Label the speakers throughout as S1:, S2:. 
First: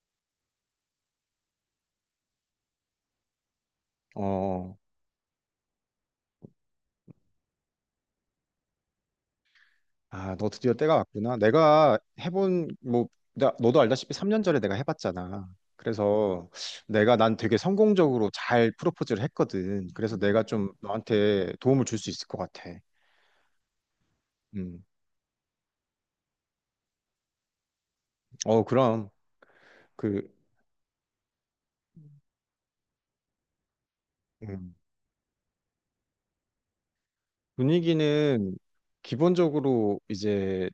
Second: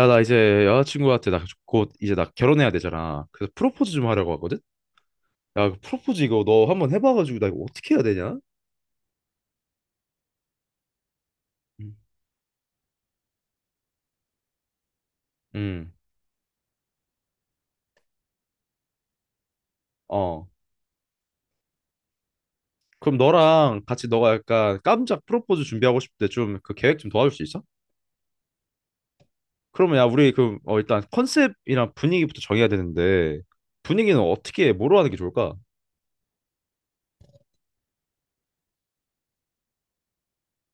S1: 야, 나 이제 여자친구한테 나 곧 이제 나 결혼해야 되잖아. 그래서 프로포즈 좀 하려고 하거든?
S2: 어,
S1: 야, 그 프로포즈 이거 너 한번 해봐가지고 나 이거 어떻게 해야 되냐?
S2: 아, 너 드디어 때가 왔구나.
S1: 음.
S2: 뭐, 너도 알다시피 3년 전에 내가 해봤잖아.
S1: 음,
S2: 그래서 내가 난 되게 성공적으로 잘 프로포즈를 했거든. 그래서 내가
S1: 어.
S2: 좀 너한테 도움을 줄 수 있을 것 같아.
S1: 그럼 너랑 같이 너가 약간
S2: 음.
S1: 깜짝 프로포즈 준비하고 싶을 때 좀 그 계획 좀 도와줄 수 있어?
S2: 어, 그럼,
S1: 그러면 야,
S2: 그,
S1: 우리 그 일단 컨셉이랑 분위기부터 정해야 되는데 분위기는 어떻게,
S2: 음.
S1: 뭐로 하는 게 좋을까?
S2: 분위기는 기본적으로 이제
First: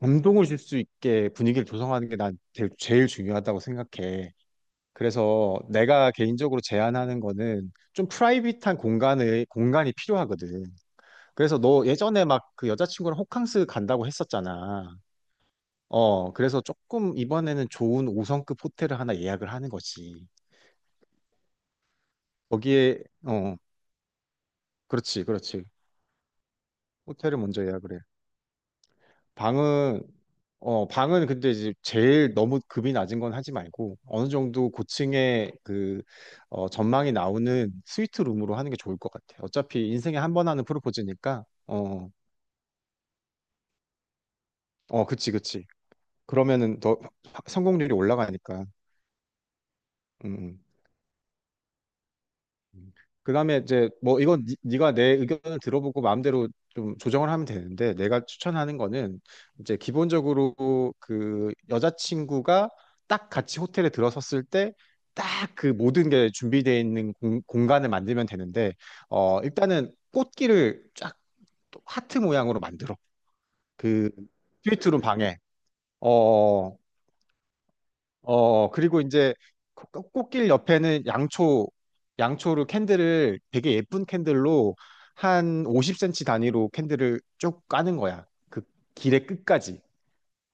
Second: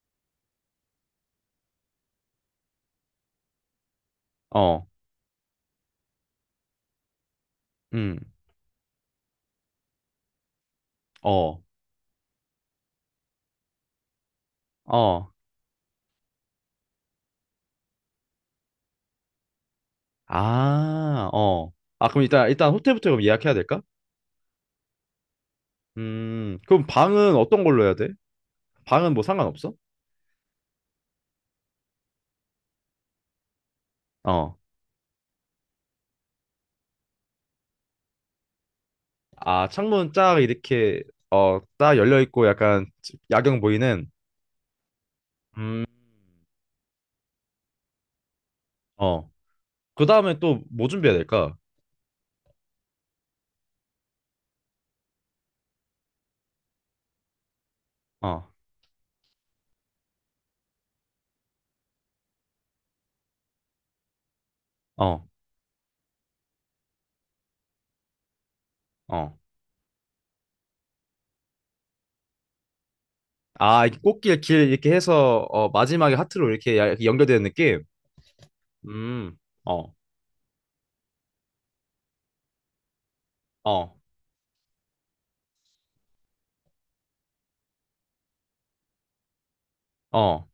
S2: 감동을 줄 수 있게 분위기를 조성하는 게 난 제일 제일 중요하다고 생각해.
S1: 어,
S2: 그래서 내가 개인적으로 제안하는 거는 좀
S1: 음,
S2: 프라이빗한 공간의 공간이 필요하거든. 그래서
S1: 어,
S2: 너 예전에 막 그 여자친구랑 호캉스 간다고 했었잖아.
S1: 어,
S2: 어, 그래서 조금 이번에는 좋은 5성급 호텔을 하나 예약을 하는 거지.
S1: 아, 어. 아, 그럼 일단
S2: 거기에
S1: 호텔부터 그럼 예약해야
S2: 어,
S1: 될까?
S2: 그렇지, 그렇지.
S1: 그럼 방은
S2: 호텔을 먼저
S1: 어떤 걸로 해야
S2: 예약을.
S1: 돼? 방은 뭐 상관없어?
S2: 방은, 방은 근데 이제 제일 너무 급이 낮은 건 하지 말고 어느
S1: 어.
S2: 정도 고층의 그, 전망이 나오는 스위트 룸으로 하는 게 좋을 것 같아.
S1: 아,
S2: 어차피
S1: 창문
S2: 인생에 한
S1: 쫙
S2: 번 하는
S1: 이렇게
S2: 프로포즈니까.
S1: 어, 딱 열려 있고 약간 야경 보이는.
S2: 그치 그치.
S1: 음.
S2: 그러면은 더 성공률이 올라가니까.
S1: 어.
S2: 음.
S1: 그다음에
S2: 음.
S1: 또 뭐 준비해야 될까?
S2: 그다음에 이제 뭐 이건 네가 내 의견을 들어보고 마음대로 좀 조정을 하면 되는데, 내가
S1: 어.
S2: 추천하는 거는 이제 기본적으로 그 여자친구가 딱 같이 호텔에 들어섰을 때
S1: 어.
S2: 딱 그 모든 게 준비되어 있는 공간을 만들면 되는데,
S1: 어.
S2: 일단은 꽃길을 쫙 하트 모양으로 만들어,
S1: 아, 이렇게
S2: 그
S1: 꽃길 길 이렇게
S2: 스위트룸 방에.
S1: 해서 어,
S2: 어
S1: 마지막에 하트로
S2: 어,
S1: 이렇게
S2: 어.
S1: 연결되는 느낌?
S2: 어, 그리고 이제
S1: 음. 어.
S2: 꽃길 옆에는 양초로 캔들을, 되게
S1: 어.
S2: 예쁜 캔들로 한 50cm 단위로 캔들을 쭉 까는 거야, 그 길의 끝까지.
S1: 어.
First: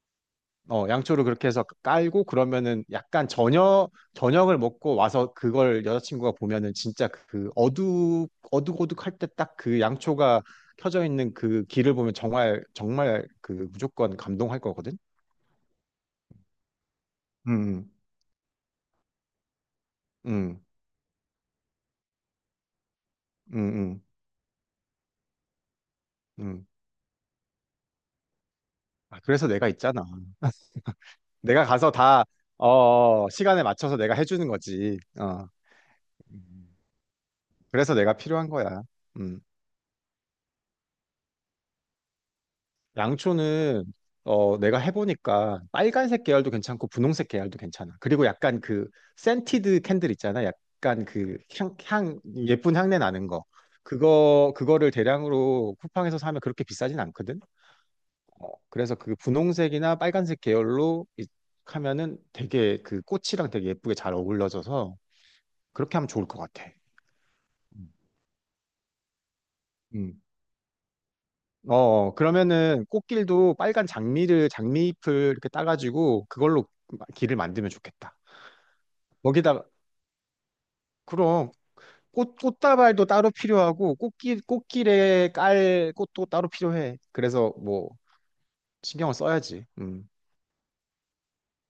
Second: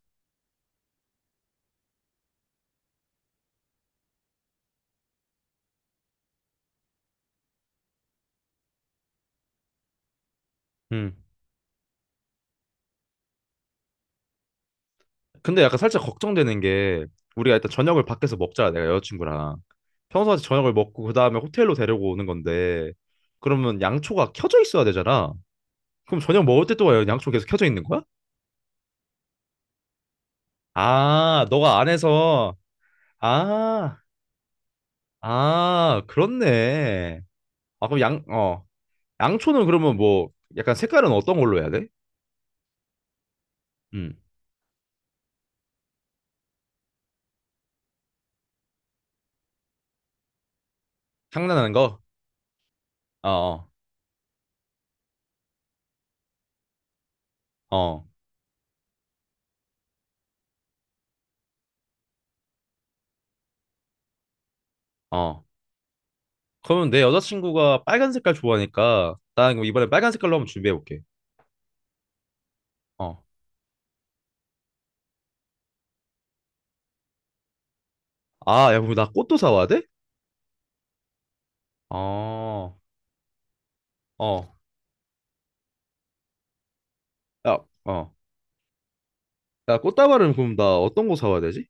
S2: 어, 양초를 그렇게 해서 깔고 그러면은 약간 저녁을 먹고 와서 그걸 여자친구가 보면은 진짜 어둑어둑할 때 딱 그 양초가 켜져
S1: 음.
S2: 있는 그 길을 보면 정말, 정말 그 무조건 감동할 거거든?
S1: 근데 약간 살짝 걱정되는 게 우리가 일단
S2: 음,
S1: 저녁을 밖에서 먹자. 내가 여자친구랑 평소같이
S2: 음,
S1: 저녁을 먹고 그다음에 호텔로 데려고 오는 건데
S2: 음,
S1: 그러면
S2: 음,
S1: 양초가 켜져 있어야 되잖아. 그럼 저녁 먹을
S2: 음.
S1: 때 또 와요? 양초 계속 켜져 있는 거야?
S2: 아, 그래서 내가 있잖아.
S1: 아,
S2: 내가
S1: 너가
S2: 가서 다,
S1: 안에서.
S2: 시간에 맞춰서
S1: 아,
S2: 내가 해주는 거지. 어.
S1: 아,
S2: 음.
S1: 그렇네. 아,
S2: 그래서
S1: 그럼
S2: 내가
S1: 양,
S2: 필요한
S1: 어,
S2: 거야. 음.
S1: 양초는 그러면 뭐 약간 색깔은 어떤 걸로 해야 돼?
S2: 양초는,
S1: 음,
S2: 내가 해보니까 빨간색 계열도 괜찮고 분홍색 계열도 괜찮아. 그리고 약간 그 센티드 캔들 있잖아, 약간 그
S1: 장난하는 거?
S2: 향, 예쁜 향내 나는 거.
S1: 어,
S2: 그거를 대량으로 쿠팡에서 사면 그렇게 비싸진 않거든.
S1: 어, 어,
S2: 어, 그래서 그 분홍색이나 빨간색 계열로 하면은 되게 그 꽃이랑 되게 예쁘게 잘 어울러져서,
S1: 어.
S2: 그렇게 하면 좋을 것 같아.
S1: 그러면 내 여자친구가
S2: 음.
S1: 빨간 색깔 좋아하니까 나 그럼 이번에 빨간
S2: 음.
S1: 색깔로 한번 준비해 볼게.
S2: 어, 그러면은
S1: 어,
S2: 꽃길도 빨간 장미잎을 이렇게 따가지고 그걸로 길을 만들면 좋겠다.
S1: 아, 야, 그럼 나 꽃도 사와야
S2: 거기다가,
S1: 돼?
S2: 그럼
S1: 어,
S2: 꽃다발도 따로 필요하고
S1: 어,
S2: 꽃길에 깔 꽃도 따로 필요해. 그래서
S1: 야,
S2: 뭐
S1: 어,
S2: 신경을 써야지.
S1: 야,
S2: 음.
S1: 꽃다발은 그럼 나 어떤 거 사와야 되지?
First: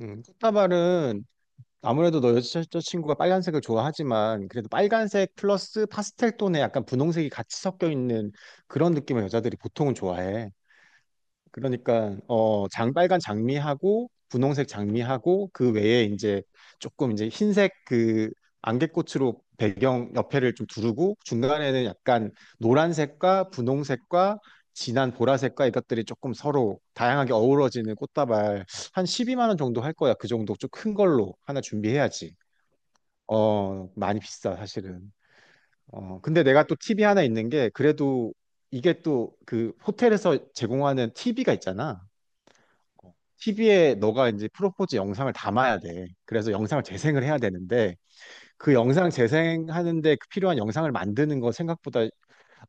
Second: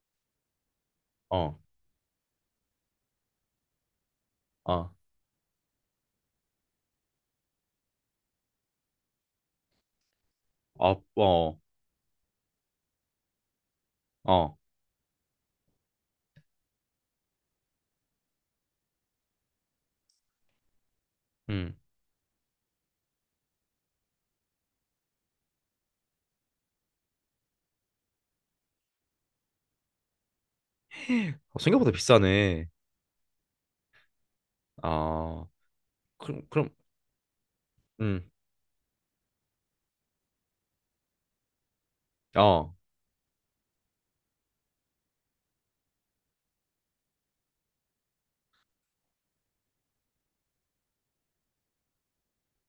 S2: 음. 꽃다발은
S1: 어,
S2: 아무래도 너 여자친구가 빨간색을 좋아하지만 그래도
S1: 어,
S2: 빨간색 플러스 파스텔 톤에 약간 분홍색이 같이 섞여 있는 그런 느낌을 여자들이 보통은 좋아해.
S1: 어, 어,
S2: 그러니까 장빨간 장미하고
S1: 어,
S2: 분홍색 장미하고 그 외에 이제 조금 이제 흰색 그 안개꽃으로 배경 옆에를 좀 두르고,
S1: 음.
S2: 중간에는 약간 노란색과 분홍색과 진한 보라색과 이것들이 조금 서로 다양하게 어우러지는 꽃다발, 한 12만 원 정도 할 거야. 그 정도 좀 큰 걸로
S1: 어,
S2: 하나
S1: 생각보다
S2: 준비해야지.
S1: 비싸네.
S2: 많이 비싸 사실은.
S1: 아,
S2: 근데
S1: 그럼,
S2: 내가
S1: 그럼,
S2: 또 팁이 하나 있는 게,
S1: 음,
S2: 그래도 이게 또 그 호텔에서 제공하는 TV가 있잖아.
S1: 어,
S2: TV에 너가 이제 프로포즈 영상을 담아야 돼. 그래서 영상을 재생을 해야 되는데, 그 영상 재생하는데 그 필요한 영상을 만드는 거 생각보다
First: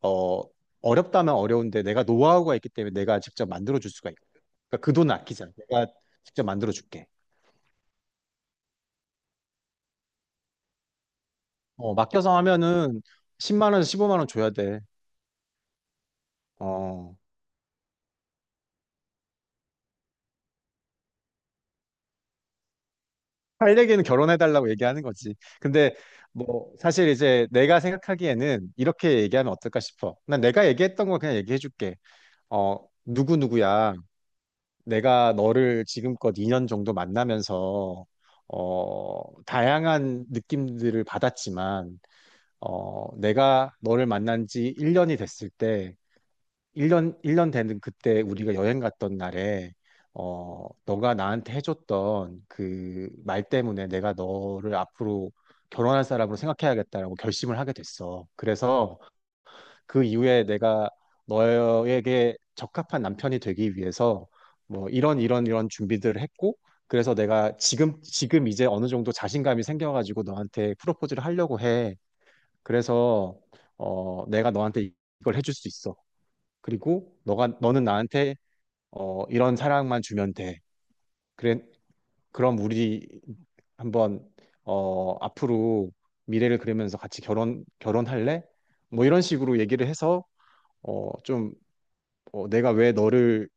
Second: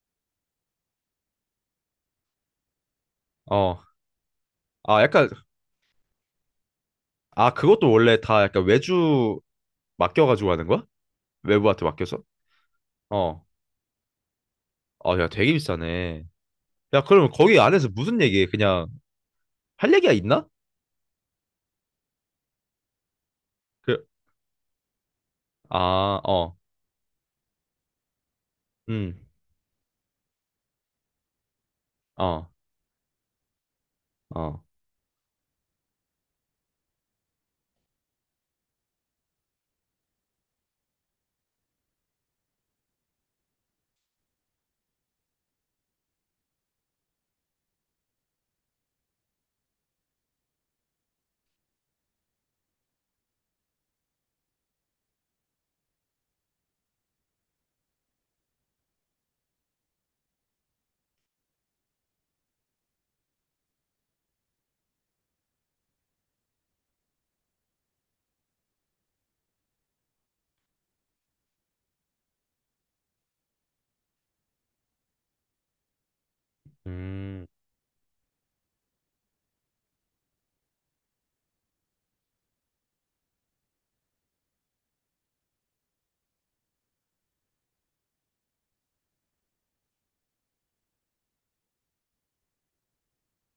S2: 어 어렵다면 어려운데, 내가 노하우가 있기 때문에 내가 직접 만들어
S1: 어.
S2: 줄 수가 있고. 그러니까 그
S1: 아,
S2: 돈
S1: 약간,
S2: 아끼자. 내가 직접 만들어 줄게.
S1: 아, 그것도 원래 다 약간 외주 맡겨가지고 하는 거야? 외부한테 맡겨서?
S2: 맡겨서 하면은
S1: 어.
S2: 10만 원에서 15만 원 줘야 돼.
S1: 아, 야, 되게 비싸네. 야,
S2: 어.
S1: 그럼 거기 안에서 무슨 얘기해? 그냥 할 얘기가 있나?
S2: 할 얘기는
S1: 그,
S2: 결혼해 달라고 얘기하는 거지. 근데
S1: 아, 어,
S2: 뭐 사실 이제 내가 생각하기에는
S1: 음,
S2: 이렇게 얘기하면 어떨까 싶어. 난 내가 얘기했던 거 그냥 얘기해 줄게.
S1: 어,
S2: 어, 누구누구야,
S1: 어,
S2: 내가 너를 지금껏 2년 정도 만나면서, 다양한 느낌들을 받았지만, 내가 너를 만난 지 1년이 됐을 때, 1년 되는 그때 우리가 여행 갔던 날에, 너가 나한테 해줬던 그 말 때문에 내가 너를 앞으로 결혼할 사람으로 생각해야겠다라고 결심을 하게 됐어. 그래서 그 이후에 내가 너에게 적합한 남편이 되기 위해서 뭐 이런 이런 이런 준비들을 했고, 그래서 내가 지금 이제 어느 정도 자신감이 생겨가지고 너한테 프로포즈를 하려고 해. 그래서 내가 너한테 이걸 해줄 수 있어. 그리고
S1: 음.
S2: 너가 너는 나한테 이런 사랑만 주면 돼. 그래. 그럼 우리 한번 앞으로 미래를 그리면서 같이 결혼할래? 뭐 이런 식으로 얘기를 해서, 어좀, 내가 왜 너를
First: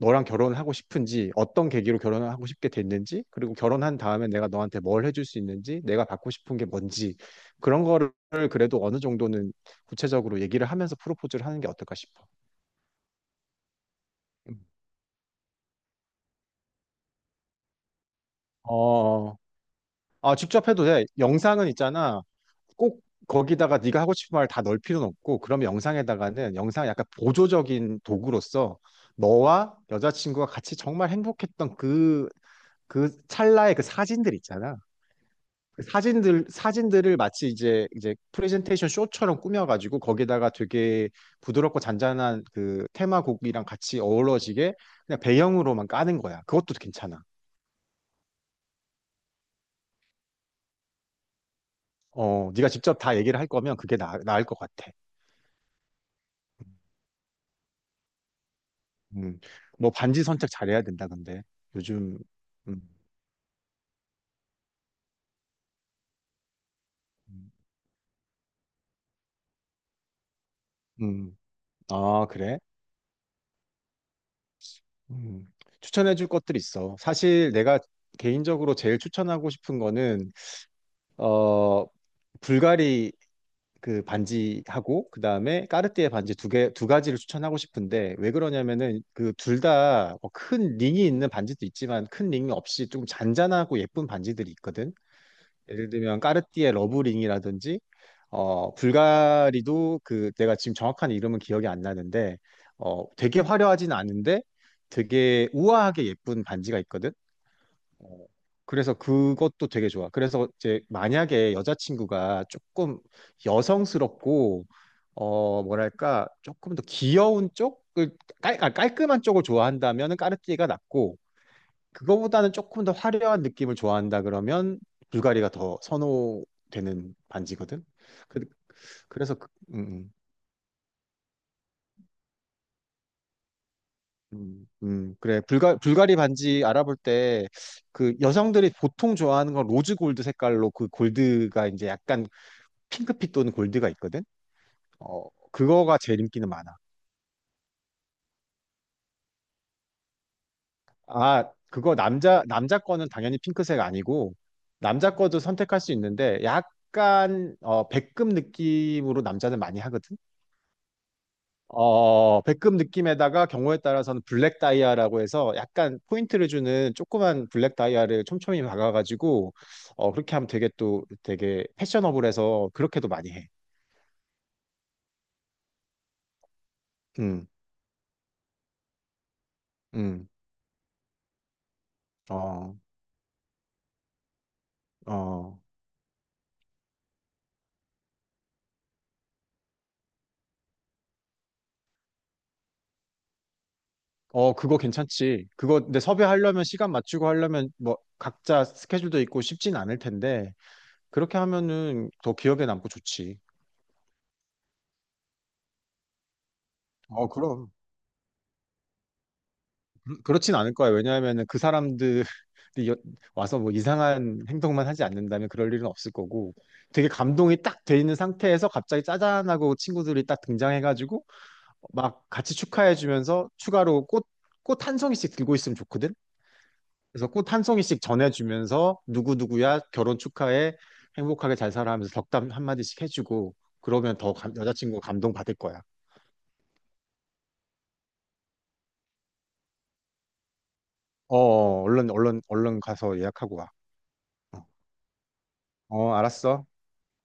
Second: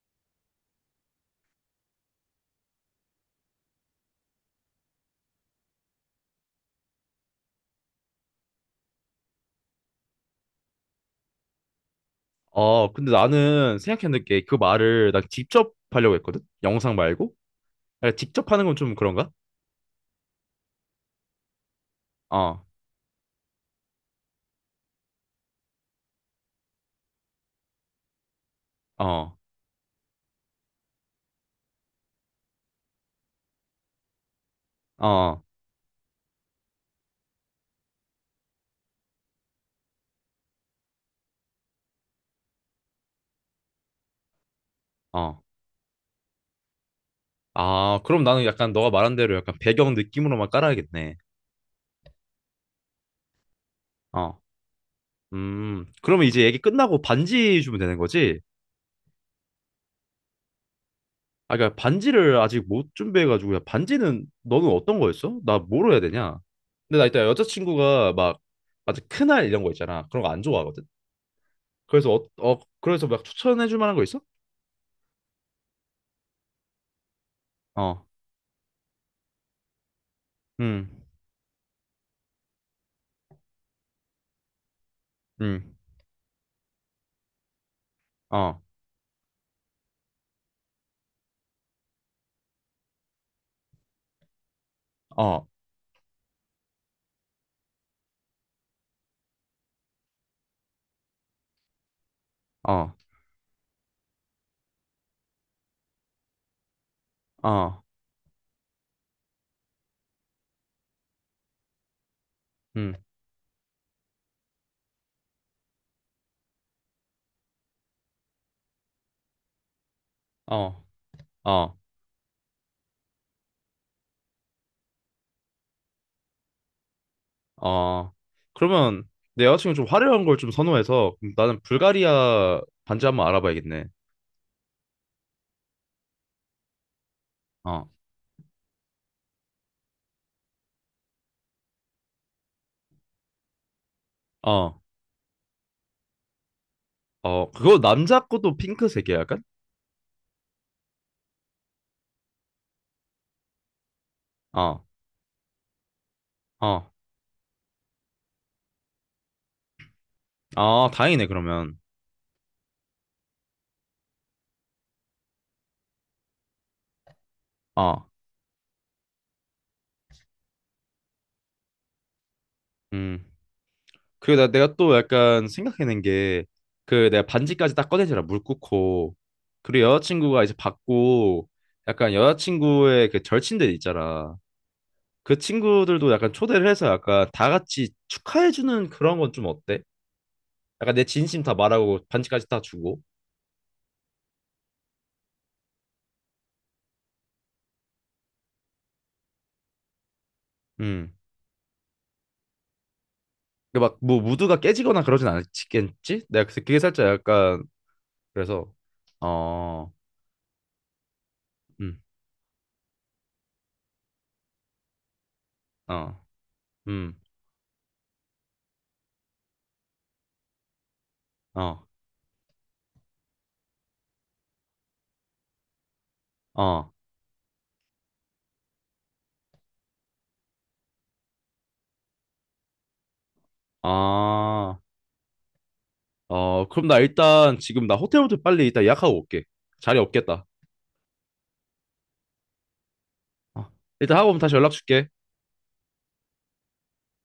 S2: 너랑 결혼을 하고 싶은지, 어떤 계기로 결혼을 하고 싶게 됐는지, 그리고 결혼한 다음에 내가 너한테 뭘 해줄 수 있는지, 내가 받고 싶은 게 뭔지, 그런 거를 그래도 어느 정도는 구체적으로 얘기를 하면서 프로포즈를 하는 게 어떨까 싶어.
S1: 어, 근데 나는 생각했는 게 그
S2: 음.
S1: 말을 난 직접 하려고 했거든? 영상 말고? 야, 직접 하는 건 좀 그런가?
S2: 어, 아, 직접 해도 돼. 영상은 있잖아,
S1: 어,
S2: 꼭 거기다가 네가 하고 싶은 말 다 넣을 필요는 없고. 그럼 영상에다가는, 영상 약간 보조적인 도구로서
S1: 어,
S2: 너와 여자친구가 같이 정말 행복했던 그, 그 찰나의 그 사진들 있잖아,
S1: 어,
S2: 그 사진들을 마치 이제 프레젠테이션 쇼처럼 꾸며가지고 거기다가 되게 부드럽고 잔잔한 그 테마곡이랑 같이 어우러지게 그냥
S1: 어.
S2: 배경으로만 까는 거야. 그것도 괜찮아.
S1: 아, 그럼 나는 약간 너가 말한 대로 약간 배경 느낌으로만 깔아야겠네.
S2: 어, 네가 직접 다 얘기를 할 거면 그게
S1: 어.
S2: 나을 것 같아.
S1: 그러면 이제 얘기 끝나고 반지 주면 되는 거지?
S2: 음, 뭐 반지 선택 잘해야 된다. 근데
S1: 아, 그러니까
S2: 요즘.
S1: 반지를 아직
S2: 음,
S1: 못 준비해가지고, 야, 반지는 너는 어떤 거였어? 나 뭐로 해야 되냐? 근데 나 이따
S2: 음,
S1: 여자친구가 막, 아주 큰알 이런 거 있잖아. 그런 거 안 좋아하거든?
S2: 음.
S1: 그래서,
S2: 아
S1: 어,
S2: 그래?
S1: 어, 그래서 막 추천해줄 만한 거 있어?
S2: 음. 추천해줄 것들 있어. 사실 내가
S1: 어,
S2: 개인적으로 제일 추천하고 싶은 거는
S1: 음,
S2: 어 불가리 그 반지하고 그다음에
S1: 음,
S2: 까르띠에 반지, 두 가지를 추천하고 싶은데 왜
S1: 어,
S2: 그러냐면은 그 둘다 뭐 큰 링이 있는 반지도 있지만 큰 링이 없이 조금 잔잔하고 예쁜 반지들이 있거든.
S1: 어,
S2: 예를 들면 까르띠에 러브링이라든지, 불가리도 그 내가 지금 정확한 이름은 기억이 안 나는데,
S1: 어,
S2: 되게 화려하진 않은데 되게 우아하게 예쁜 반지가 있거든.
S1: 어,
S2: 어, 그래서 그것도 되게 좋아. 그래서 이제 만약에 여자친구가
S1: 음,
S2: 조금 여성스럽고, 어, 뭐랄까, 조금 더 귀여운 쪽을, 깔끔한 쪽을 좋아한다면 까르띠에가
S1: 어,
S2: 낫고,
S1: 어.
S2: 그거보다는 조금 더 화려한 느낌을 좋아한다 그러면 불가리가 더 선호되는 반지거든.
S1: 아,
S2: 그,
S1: 그러면
S2: 그래서,
S1: 내 여자친구 좀
S2: 음,
S1: 화려한 걸 좀 선호해서 그럼 나는 불가리아 반지 한번 알아봐야겠네.
S2: 음, 음, 그래. 불가리 반지 알아볼 때,
S1: 어,
S2: 그 여성들이 보통 좋아하는 건 로즈 골드 색깔로, 그 골드가 이제 약간 핑크빛 또는 골드가 있거든.
S1: 어,
S2: 어, 그거가 제일 인기는 많아.
S1: 어, 그거 남자 것도 핑크색이야, 약간?
S2: 아, 그거 남자 거는 당연히 핑크색 아니고,
S1: 어,
S2: 남자 거도 선택할 수 있는데
S1: 어,
S2: 약간 백금 느낌으로 남자는 많이 하거든.
S1: 아, 다행이네, 그러면.
S2: 어, 백금 느낌에다가 경우에 따라서는 블랙 다이아라고 해서 약간 포인트를 주는 조그만 블랙
S1: 어,
S2: 다이아를 촘촘히 박아가지고, 어, 그렇게 하면 되게 또 되게 패셔너블해서 그렇게도
S1: 음.
S2: 많이 해.
S1: 그리고 내가 또 약간 생각해낸 게, 그 내가
S2: 음,
S1: 반지까지 딱 꺼내잖아, 물 끓고. 그리고
S2: 음,
S1: 여자친구가 이제 받고, 약간
S2: 어,
S1: 여자친구의 그 절친들 있잖아. 그
S2: 어.
S1: 친구들도 약간 초대를 해서 약간 다 같이 축하해주는 그런 건 좀 어때? 약간 내 진심 다 말하고 반지까지 다 주고.
S2: 어, 그거 괜찮지. 그거, 근데 섭외하려면 시간 맞추고 하려면 뭐 각자 스케줄도 있고 쉽진 않을 텐데,
S1: 음.
S2: 그렇게 하면은 더 기억에 남고 좋지.
S1: 막뭐 무드가 깨지거나 그러진 않겠지? 내가 그래서 그게 살짝
S2: 어,
S1: 약간
S2: 그럼.
S1: 그래서 어,
S2: 그렇진 않을 거야. 왜냐하면은 그
S1: 음,
S2: 사람들이 여- 와서 뭐 이상한 행동만 하지 않는다면 그럴 일은 없을
S1: 어,
S2: 거고, 되게
S1: 음,
S2: 감동이 딱 돼 있는 상태에서 갑자기 짜잔하고 친구들이 딱 등장해가지고
S1: 어,
S2: 막 같이 축하해주면서 추가로 꽃 한 송이씩 들고 있으면 좋거든?
S1: 어,
S2: 그래서 꽃 한 송이씩 전해주면서, 누구누구야 결혼 축하해, 행복하게 잘 살아 하면서 덕담 한마디씩 해주고 그러면 더
S1: 아,
S2: 여자친구 감동받을 거야.
S1: 어, 그럼 나 일단 지금 나 호텔부터 빨리 일단 예약하고 올게. 자리 없겠다.
S2: 어, 어, 얼른 얼른 얼른 가서 예약하고
S1: 어,
S2: 와.
S1: 일단 하고 오면 다시
S2: 어,
S1: 연락 줄게.
S2: 어, 알았어.